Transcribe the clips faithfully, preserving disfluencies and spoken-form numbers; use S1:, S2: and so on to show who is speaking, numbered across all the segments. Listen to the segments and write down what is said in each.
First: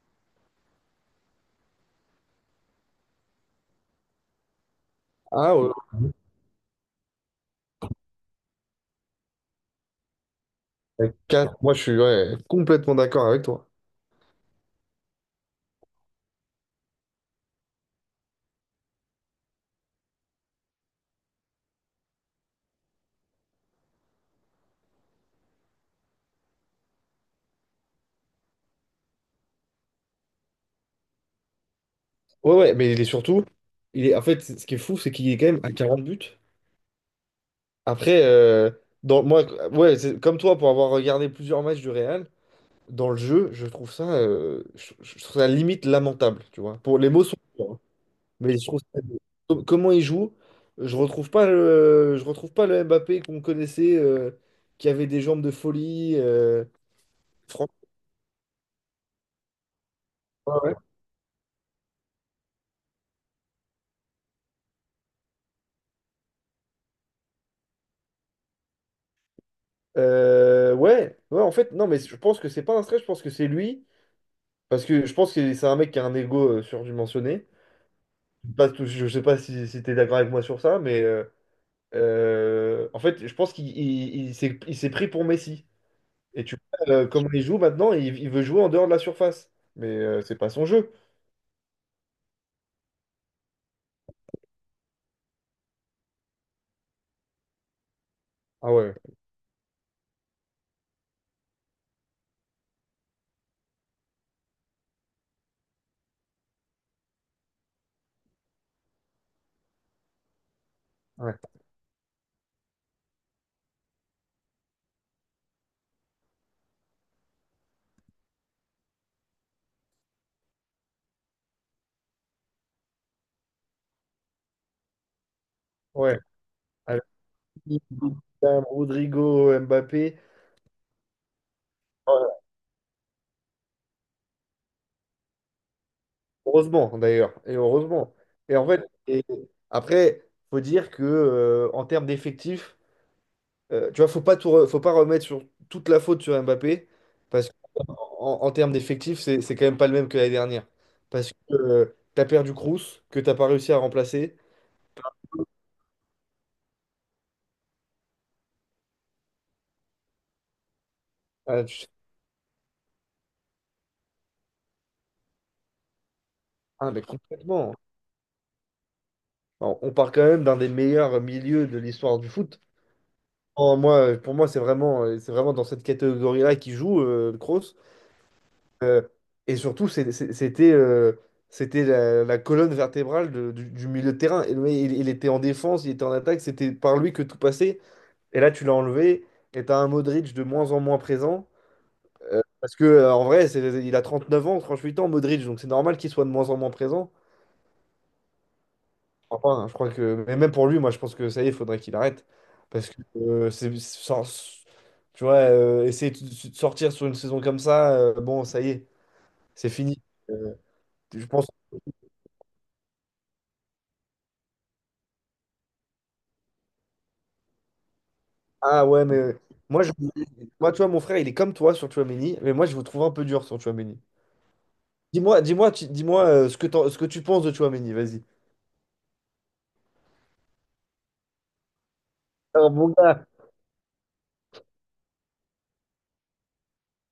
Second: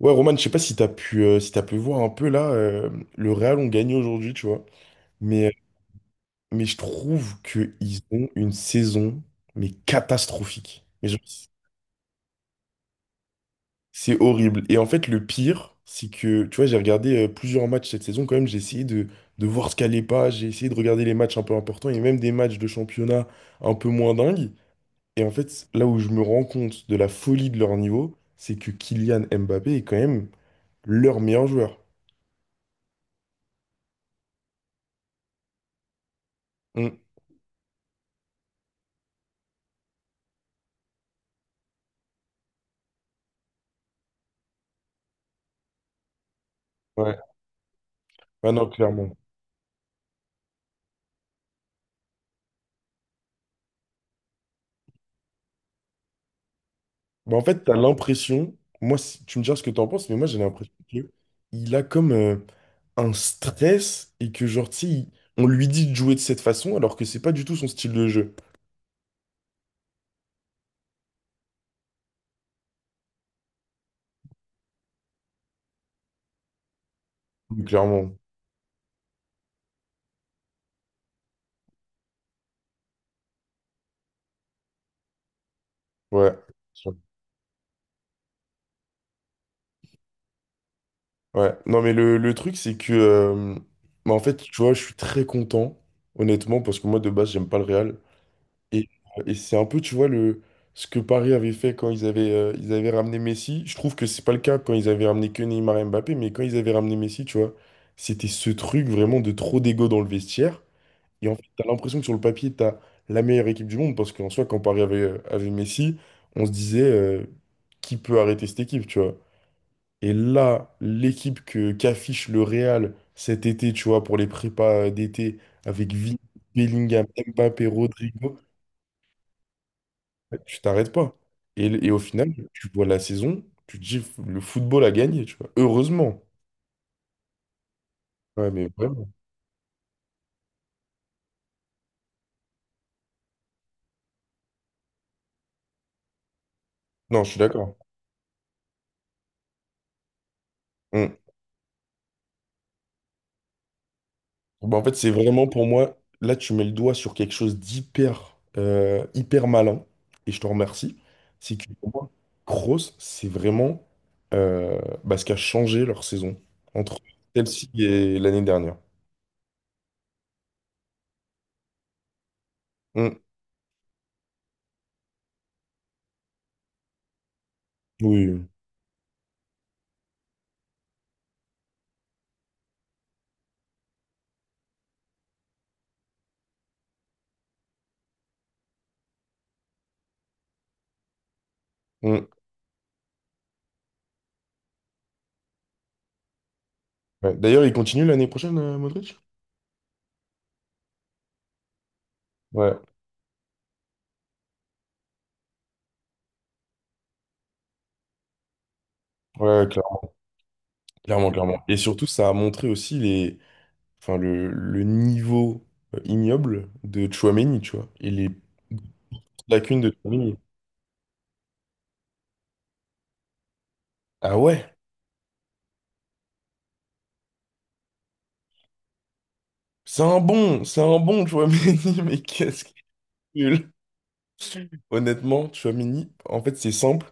S1: Ouais, Roman, je sais pas si t'as pu, euh, si t'as pu voir un peu là, euh, le Real ont gagné aujourd'hui, tu vois. Mais, euh,
S2: Ah ouais,
S1: mais je trouve qu'ils ont une saison, mais catastrophique. Mais
S2: ouais,
S1: genre,
S2: car- moi je suis ouais, complètement d'accord avec toi.
S1: c'est horrible. Et en fait, le pire, c'est que, tu vois, j'ai regardé euh, plusieurs matchs cette saison quand même. J'ai essayé de, de voir ce qu'allait pas. J'ai essayé de regarder les matchs un peu importants et même des matchs de championnat un peu moins dingues. Et en fait, là où je me rends compte de la folie de leur niveau, c'est que Kylian Mbappé est quand même leur meilleur joueur.
S2: Ouais, ouais, mais il est surtout, il est, en fait, ce qui est fou, c'est qu'il est quand même à quarante buts.
S1: Mm.
S2: Après, euh, dans, moi, ouais, c'est comme toi, pour avoir regardé plusieurs matchs du Real, dans le jeu, je trouve ça, euh, je, je trouve ça limite lamentable, tu vois. Pour, les
S1: Ouais.
S2: mots sont durs, hein,
S1: Ah
S2: mais je
S1: non,
S2: trouve ça,
S1: clairement.
S2: com- comment il joue, je retrouve pas le, je retrouve pas le Mbappé qu'on connaissait, euh, qui avait des jambes de folie. Euh,
S1: Bah en fait, tu
S2: franchement,
S1: as l'impression, moi, si- tu me diras ce que tu en penses, mais moi, j'ai l'impression
S2: ouais.
S1: que il a comme euh, un stress et que, genre, tu sais, il- on lui dit de jouer de cette façon alors que c'est pas du tout son style de jeu.
S2: Euh, ouais, ouais, en fait, non, mais je pense que c'est pas un stress, je pense que c'est lui, parce que je pense que c'est un mec qui a un ego euh, surdimensionné.
S1: Donc, clairement.
S2: Pas tout- Je sais pas si, si t'es d'accord avec moi sur ça, mais euh, euh, en fait, je pense qu'il il- il s'est il s'est pris pour Messi.
S1: Ouais.
S2: Et tu vois, euh, comment il joue maintenant, il, il veut jouer en dehors de la surface, mais euh, c'est pas son jeu.
S1: Ouais. Non, mais le, le truc, c'est que, euh, bah, en fait, tu vois, je suis très content, honnêtement, parce que moi, de base, j'aime pas le Real.
S2: Ah
S1: Et,
S2: ouais,
S1: et c'est un peu, tu vois, le, ce que Paris avait fait quand ils avaient, euh, ils avaient ramené Messi. Je trouve que c'est pas le cas quand ils avaient ramené que Neymar et Mbappé, mais quand ils avaient ramené Messi, tu vois, c'était ce truc vraiment de trop d'ego dans le vestiaire. Et en
S2: ouais,
S1: fait, t'as l'impression que sur le papier, t'as la meilleure équipe du monde, parce qu'en soi, quand Paris avait, euh, avait Messi, on se disait, euh, qui peut arrêter cette équipe, tu vois. Et là, l'équipe que qu'affiche le Real cet été, tu vois, pour les prépas euh, d'été, avec
S2: ouais.
S1: Vini,
S2: Avec
S1: Bellingham, Mbappé, Rodrigo,
S2: Rodrigo, Mbappé.
S1: bah, tu t'arrêtes pas. Et, et au final,
S2: Oh,
S1: tu vois la saison, tu te dis le football a gagné, tu vois. Heureusement.
S2: Heureusement d'ailleurs, et heureusement.
S1: Ouais,
S2: Et en
S1: mais
S2: fait,
S1: vraiment.
S2: et après, faut dire que euh, en termes d'effectifs, euh, tu vois, faut pas tout re- faut pas remettre sur toute la faute sur Mbappé,
S1: Non, je suis
S2: parce
S1: d'accord.
S2: qu'en en termes d'effectifs, c'est c'est quand même pas le même que l'année dernière.
S1: Mm.
S2: Parce que tu as perdu Kroos, que t'as pas réussi à remplacer.
S1: Bah, en fait, c'est vraiment pour moi, là, tu mets le doigt sur quelque chose d'hyper euh, hyper malin, et je te remercie. C'est
S2: Ah,
S1: que
S2: tu-
S1: pour moi, Kroos, c'est vraiment euh, bah, ce qui a changé leur saison
S2: ah,
S1: entre
S2: mais
S1: celle-ci
S2: complètement.
S1: et l'année dernière.
S2: Alors, on part quand même d'un des meilleurs milieux de l'histoire du foot.
S1: Mm.
S2: En moi, pour moi, c'est vraiment, euh, c'est vraiment dans cette catégorie-là qu'il joue, euh, Kroos.
S1: Oui.
S2: Euh, et surtout, c'est- c'est- c'était euh, c'était la, la colonne vertébrale de- du, du milieu de terrain. Et le il, il était en défense, il était en attaque, c'était par lui que tout passait. Et là, tu l'as enlevé, et t'as un Modric de moins en moins présent.
S1: Mm.
S2: Euh, parce que euh, en vrai, c'est- il a trente neuf ans, trente huit ans, Modric, donc c'est normal qu'il soit de moins en moins présent.
S1: Ouais. D'ailleurs, il continue l'année prochaine, euh, Modric?
S2: Enfin, je crois que. Mais même pour lui, moi, je pense que ça y est, il faudrait qu'il arrête.
S1: Ouais,
S2: Parce que euh, c'est. Sans- Tu vois, euh, essayer de de sortir sur une saison comme ça, euh, bon, ça y est,
S1: ouais,
S2: c'est
S1: clairement.
S2: fini. Euh, je
S1: Clairement,
S2: pense
S1: clairement. Et surtout, ça a montré aussi les, enfin, le, le niveau euh, ignoble de Chouameni, tu vois, et les
S2: Ah ouais, mais
S1: lacunes
S2: moi,
S1: de
S2: je.
S1: Chouameni.
S2: Moi, tu vois, mon frère, il est comme toi sur Tchouaméni, mais moi, je vous trouve un peu dur sur Tchouaméni.
S1: Ah ouais,
S2: Dis-moi, dis-moi, tu- dis-moi euh, ce que t'en- ce que tu penses de Tchouaméni, vas-y.
S1: c'est un bon, c'est un bon Chouameni, mais qu'est-ce
S2: Alors,
S1: qu'il est
S2: mon gars,
S1: nul. Honnêtement, Chouameni, en fait, c'est simple,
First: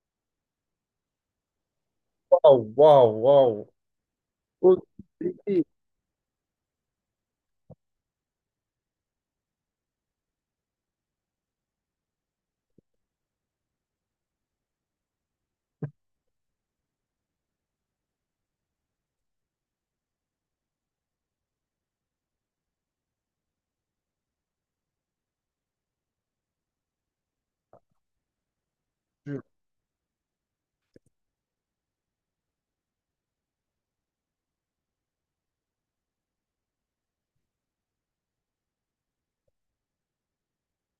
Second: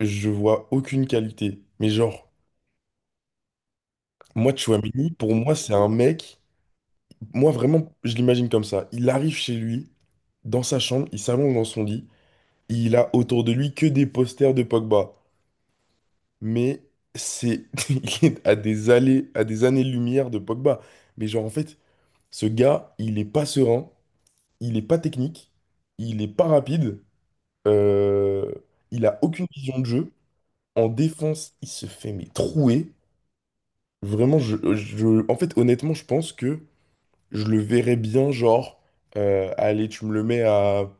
S1: je vois aucune qualité. Mais genre,
S2: waouh, waouh, waouh.
S1: moi,
S2: Oh,
S1: Chouameni, pour moi,
S2: tu-
S1: c'est un mec, moi, vraiment, je l'imagine comme ça. Il arrive chez lui, dans sa chambre, il s'allonge dans son lit, et il a autour de lui que des posters de Pogba, mais c'est, il est à des allées, à des années-lumière de Pogba. Mais genre, en fait, ce gars, il est pas serein, il est pas technique, il est pas rapide, euh, il a aucune vision de jeu. En défense, il se fait mais trouer. Vraiment, je, je- en fait, honnêtement, je pense que je le verrais bien, genre, euh, allez, tu me le mets à,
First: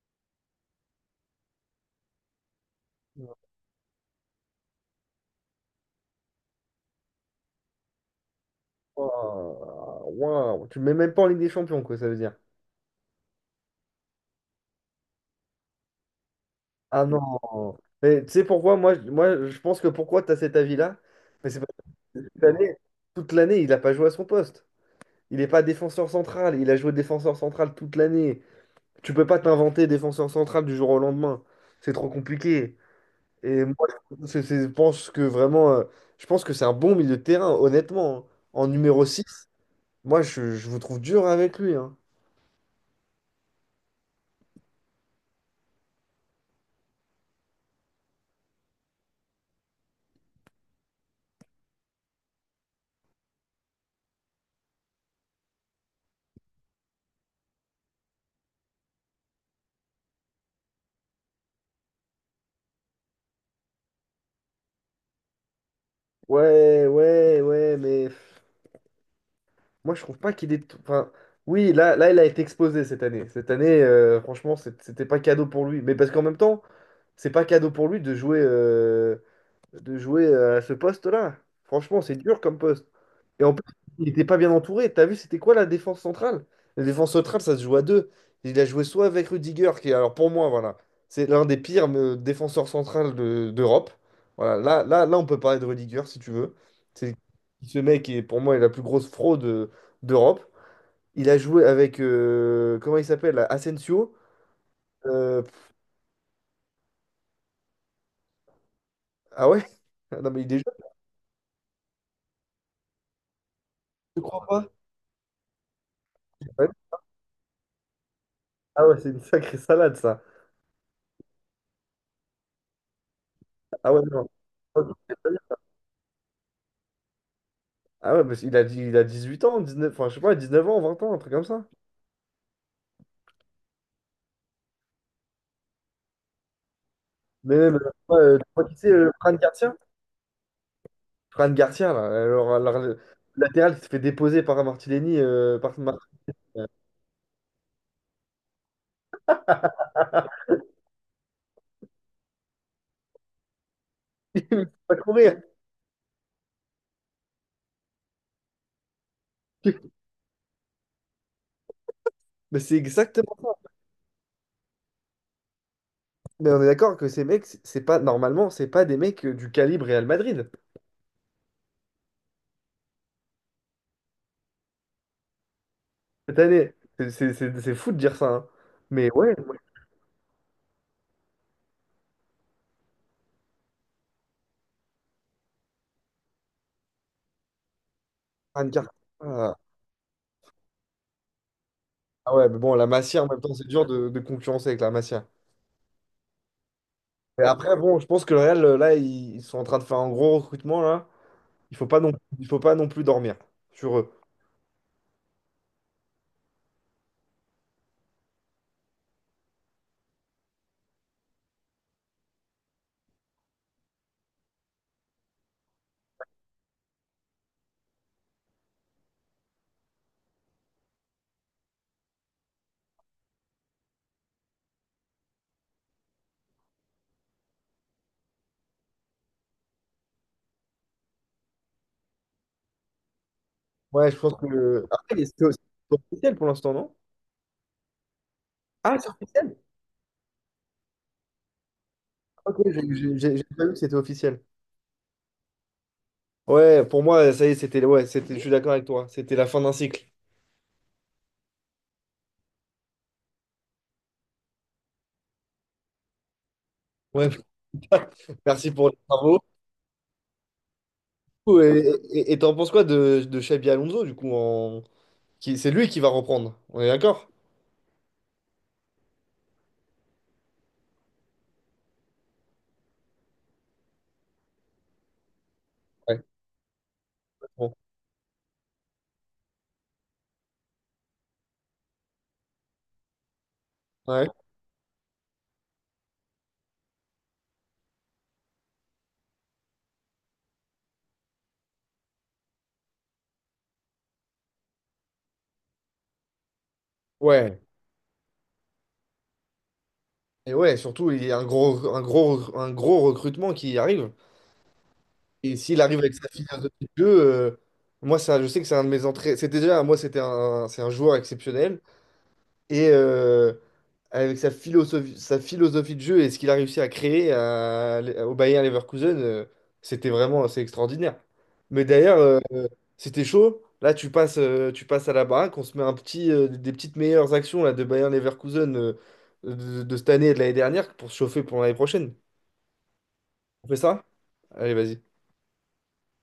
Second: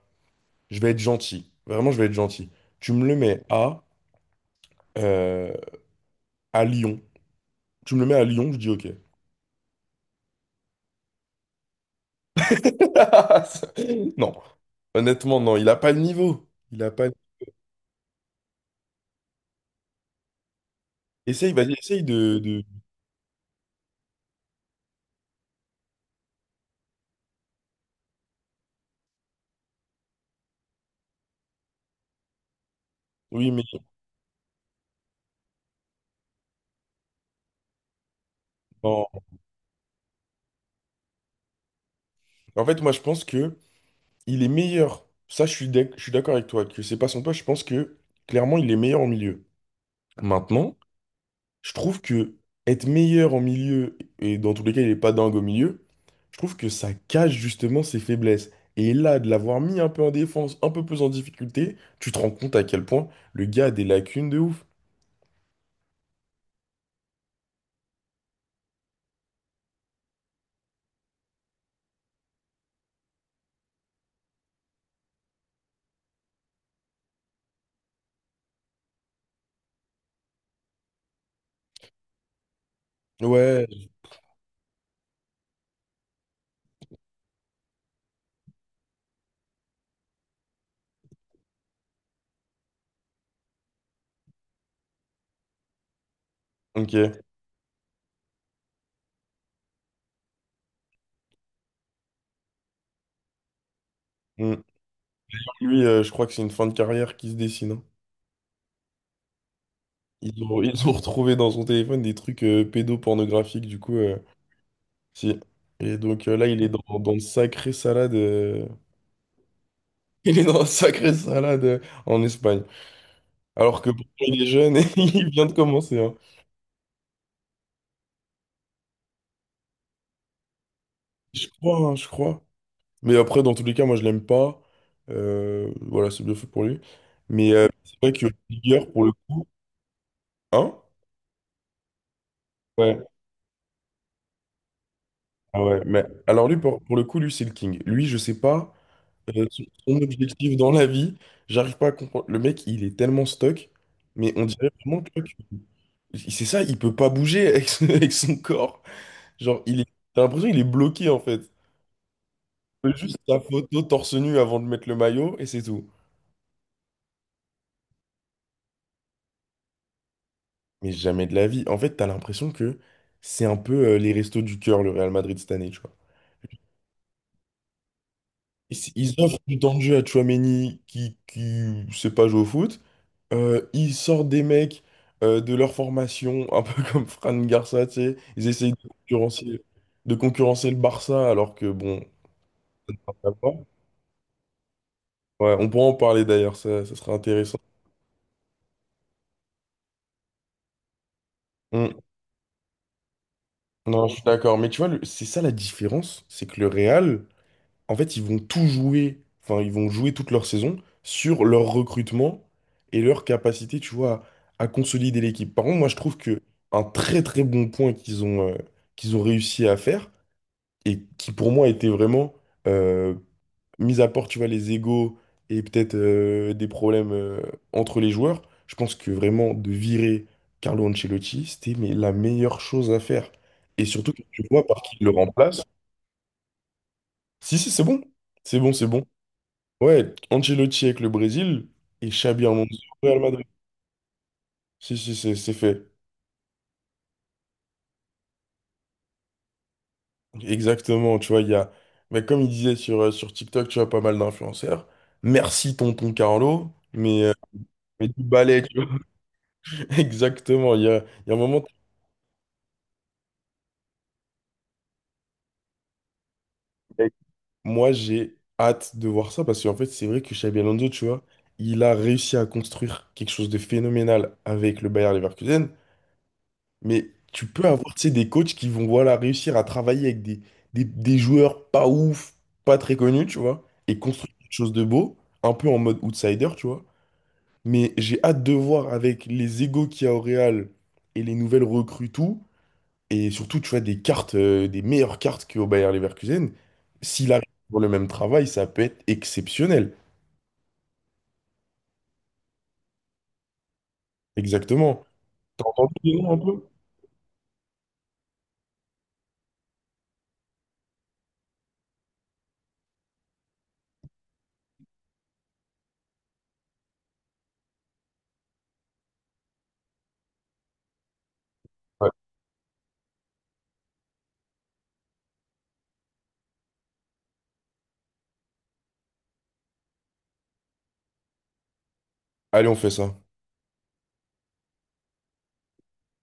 S1: je vais être gentil. Vraiment, je vais être gentil. Tu me le mets à, euh, à Lyon. Tu me le mets à Lyon, je dis ok.
S2: Waouh, waouh. Tu le mets même pas en Ligue des Champions, quoi, ça veut dire.
S1: Non, honnêtement, non, il a pas le niveau. Il a pas.
S2: Ah non. Mais tu sais pourquoi, moi, je- moi, je pense que pourquoi tu as cet avis-là? Mais
S1: Essaye,
S2: c'est parce
S1: vas-y, essaye
S2: que
S1: de,
S2: toute
S1: de-
S2: l'année, toute l'année, il n'a pas joué à son poste. Il n'est pas défenseur central. Il a joué défenseur central toute l'année. Tu peux pas t'inventer défenseur central du jour au lendemain. C'est trop compliqué.
S1: Oui, mais
S2: Et moi, c'est- c'est- je pense que vraiment, euh, je pense que c'est un bon milieu de terrain, honnêtement, hein. En numéro
S1: non.
S2: six, moi, je, je vous trouve dur avec lui, hein.
S1: En fait, moi, je pense que il est meilleur. Ça, je suis d'ac- je suis d'accord avec toi que c'est pas son poste. Je pense que clairement, il est meilleur au milieu. Maintenant, je trouve que être meilleur en milieu et dans tous les cas, il est pas dingue au milieu. Je trouve que ça cache justement ses faiblesses. Et là, de l'avoir mis un peu en défense, un peu plus en difficulté, tu te rends compte à quel point le gars a des lacunes de ouf.
S2: Ouais, ouais, ouais, mais pff, moi, je trouve pas qu'il est. Enfin, oui, là, là, il a été exposé cette année. Cette année, euh, franchement, c'est- c'était pas cadeau pour lui. Mais parce qu'en même temps, c'est pas cadeau pour lui de jouer. euh, de jouer euh, à ce poste-là. Franchement, c'est dur comme poste. Et en plus,
S1: Ouais.
S2: il n'était pas bien entouré. T'as vu, c'était quoi la défense centrale? La défense centrale, ça se joue à deux. Il a joué soit avec Rudiger, qui, alors pour moi, voilà, c'est l'un des pires euh, défenseurs centrales de- d'Europe. Voilà, là, là, là, on peut parler de Rudiger si tu veux.
S1: Ok.
S2: C'est ce mec qui est pour moi est la plus grosse fraude euh, d'Europe. Il a joué avec euh, comment il s'appelle? Asensio.
S1: Hmm.
S2: Euh,
S1: Lui, euh, je crois que c'est une fin de carrière qui se dessine, hein.
S2: ah ouais? Non
S1: Ils
S2: mais il est
S1: ont, ils
S2: jeune,
S1: ont retrouvé dans son téléphone des trucs euh, pédopornographiques, du coup, euh,
S2: je crois pas.
S1: si. Et donc euh, là, il
S2: Ouais.
S1: est dans, dans une sacrée salade, euh.
S2: Ah ouais, c'est une sacrée salade ça.
S1: Il est dans une sacrée salade euh, en Espagne. Alors que
S2: Ah ouais,
S1: pourtant,
S2: non.
S1: il est jeune
S2: Ah
S1: et il vient de commencer, hein.
S2: ouais, parce qu'il a, dit- il a dix huit ans, dix neuf enfin, je sais pas, dix neuf ans, vingt ans, un truc comme
S1: Je
S2: ça.
S1: crois, hein, je crois. Mais après, dans tous les cas, moi, je l'aime pas. Euh, voilà, c'est bien fait pour lui. Mais
S2: Mais
S1: euh,
S2: même, euh,
S1: c'est vrai
S2: ouais,
S1: que
S2: euh, tu vois qui
S1: Rigueur,
S2: c'est
S1: pour
S2: euh,
S1: le
S2: Fran
S1: coup.
S2: Garcia,
S1: Hein?
S2: Fran Garcia, là, alors, alors,
S1: Ouais.
S2: le latéral qui se fait déposer par un Martinelli, euh,
S1: Ah
S2: par
S1: ouais. Mais
S2: Martinelli,
S1: alors lui, pour, pour le coup, lui, c'est le king. Lui, je sais pas. euh, son son objectif dans la vie. J'arrive pas à comprendre. Le mec, il est tellement stuck, mais on
S2: il
S1: dirait
S2: peut pas
S1: vraiment que que-
S2: courir.
S1: c'est ça, il peut pas bouger avec son, avec son corps. Genre, il est... t'as l'impression qu'il est bloqué en fait.
S2: Mais c'est
S1: Il fait juste
S2: exactement.
S1: sa photo torse nu avant de mettre le maillot et c'est tout.
S2: Mais on est d'accord que ces mecs, c'est c'est pas, normalement, c'est pas des mecs euh, du calibre Real Madrid
S1: Mais jamais de la vie. En fait, t'as l'impression que c'est un peu euh, les restos du cœur, le Real Madrid cette année, tu vois.
S2: cette année. C'est c'est- c'est- c'est fou de dire ça, hein.
S1: Ils
S2: Mais
S1: ils
S2: ouais,
S1: offrent
S2: moi,
S1: du temps de jeu à Tchouaméni qui, qui sait pas jouer au foot. Euh, ils sortent des mecs euh, de leur formation, un peu comme Fran Garcia, tu sais. Ils
S2: Fran
S1: essayent de
S2: Garcia. Ah,
S1: concurrencer, de concurrencer le Barça, alors que bon,
S2: ah ouais, mais bon, la
S1: ça
S2: Masia, en
S1: va
S2: même
S1: pas.
S2: temps, c'est dur de, de concurrencer avec la Masia.
S1: Ouais, on pourra en parler d'ailleurs, ça, ça sera
S2: Mais
S1: intéressant.
S2: après, bon, je pense que le Real, euh, là, ils ils sont en train de faire un gros recrutement, là. Il faut pas
S1: Mm.
S2: non, il faut pas non plus dormir sur
S1: Non,
S2: eux.
S1: je suis d'accord. Mais tu vois, le- c'est ça la différence, c'est que le Real, en fait, ils vont tout jouer, enfin, ils vont jouer toute leur saison sur leur recrutement et leur capacité, tu vois, à, à consolider l'équipe. Par contre, moi, je trouve que un très très bon point qu'ils ont, euh, qu'ils ont réussi à faire, et qui pour moi était vraiment, euh, mis à part, tu vois, les égos et peut-être euh, des problèmes euh, entre les joueurs, je pense que vraiment de virer Carlo Ancelotti, c'était mais, la meilleure chose à faire. Et
S2: Ouais,
S1: surtout
S2: je
S1: que
S2: pense
S1: tu vois par
S2: que.
S1: qui il le
S2: Après, mais c'est
S1: remplace.
S2: c'est officiel pour l'instant, non?
S1: Si, si, c'est bon. C'est bon, c'est
S2: Ah,
S1: bon.
S2: c'est officiel?
S1: Ouais, Ancelotti avec le Brésil et Xabi
S2: Ok,
S1: Alonso
S2: j'ai
S1: au
S2: j'ai-
S1: Real
S2: j'ai- j'ai
S1: Madrid.
S2: pas vu que c'était officiel.
S1: Si, si, c'est c'est fait.
S2: Ouais, pour moi, ça y est, c'était. Ouais, c'était, je suis d'accord avec toi. C'était la fin d'un cycle.
S1: Exactement, tu vois, il y a, mais comme il disait sur, euh, sur TikTok, tu vois, pas mal d'influenceurs. Merci tonton Carlo,
S2: Ouais,
S1: mais Mais du ballet,
S2: merci
S1: tu
S2: pour
S1: vois.
S2: les travaux.
S1: Exactement. Il y a, il y a un moment.
S2: Et et- et t'en penses quoi de, de Xabi Alonso, du coup, en. Qui- c'est lui qui va reprendre. On est d'accord?
S1: Moi, j'ai hâte de voir ça parce qu'en fait, c'est vrai que Xabi Alonso, tu vois, il a réussi à construire quelque chose de phénoménal avec le Bayer Leverkusen.
S2: Ouais.
S1: Mais tu peux
S2: Bon.
S1: avoir, tu sais, des coachs qui vont, voilà, réussir à travailler avec des, des, des joueurs pas ouf, pas très connus, tu vois, et
S2: Ouais.
S1: construire quelque chose de beau, un peu en mode outsider, tu vois. Mais j'ai hâte de voir avec les égos qu'il y a au Real et les nouvelles recrues, tout. Et surtout, tu vois, des cartes, euh, des meilleures cartes qu'au Bayer Leverkusen. S'il arrive
S2: Ouais.
S1: pour le même travail, ça peut être exceptionnel.
S2: Et ouais, surtout, il y a un gros, un gros, un gros recrutement qui arrive.
S1: Exactement.
S2: Et
S1: T'as
S2: s'il
S1: entendu
S2: arrive
S1: les
S2: avec sa
S1: noms un peu?
S2: philosophie de jeu, euh, moi, ça, je sais que c'est un de mes entrées. C'était déjà, moi, c'était un, c'est un joueur exceptionnel. Et euh, avec sa philosophie, sa philosophie de jeu et ce qu'il a réussi à créer à- au Bayer Leverkusen, euh, c'était vraiment, c'est extraordinaire. Mais
S1: Ouais.
S2: d'ailleurs, euh, c'était chaud. Là, tu passes, euh, tu passes à la baraque, on se met un petit, euh, des petites meilleures actions là, de Bayer Leverkusen euh, de, de cette année et de l'année dernière pour se chauffer pour l'année prochaine.
S1: Allez, on fait ça.
S2: On fait ça? Allez, vas-y.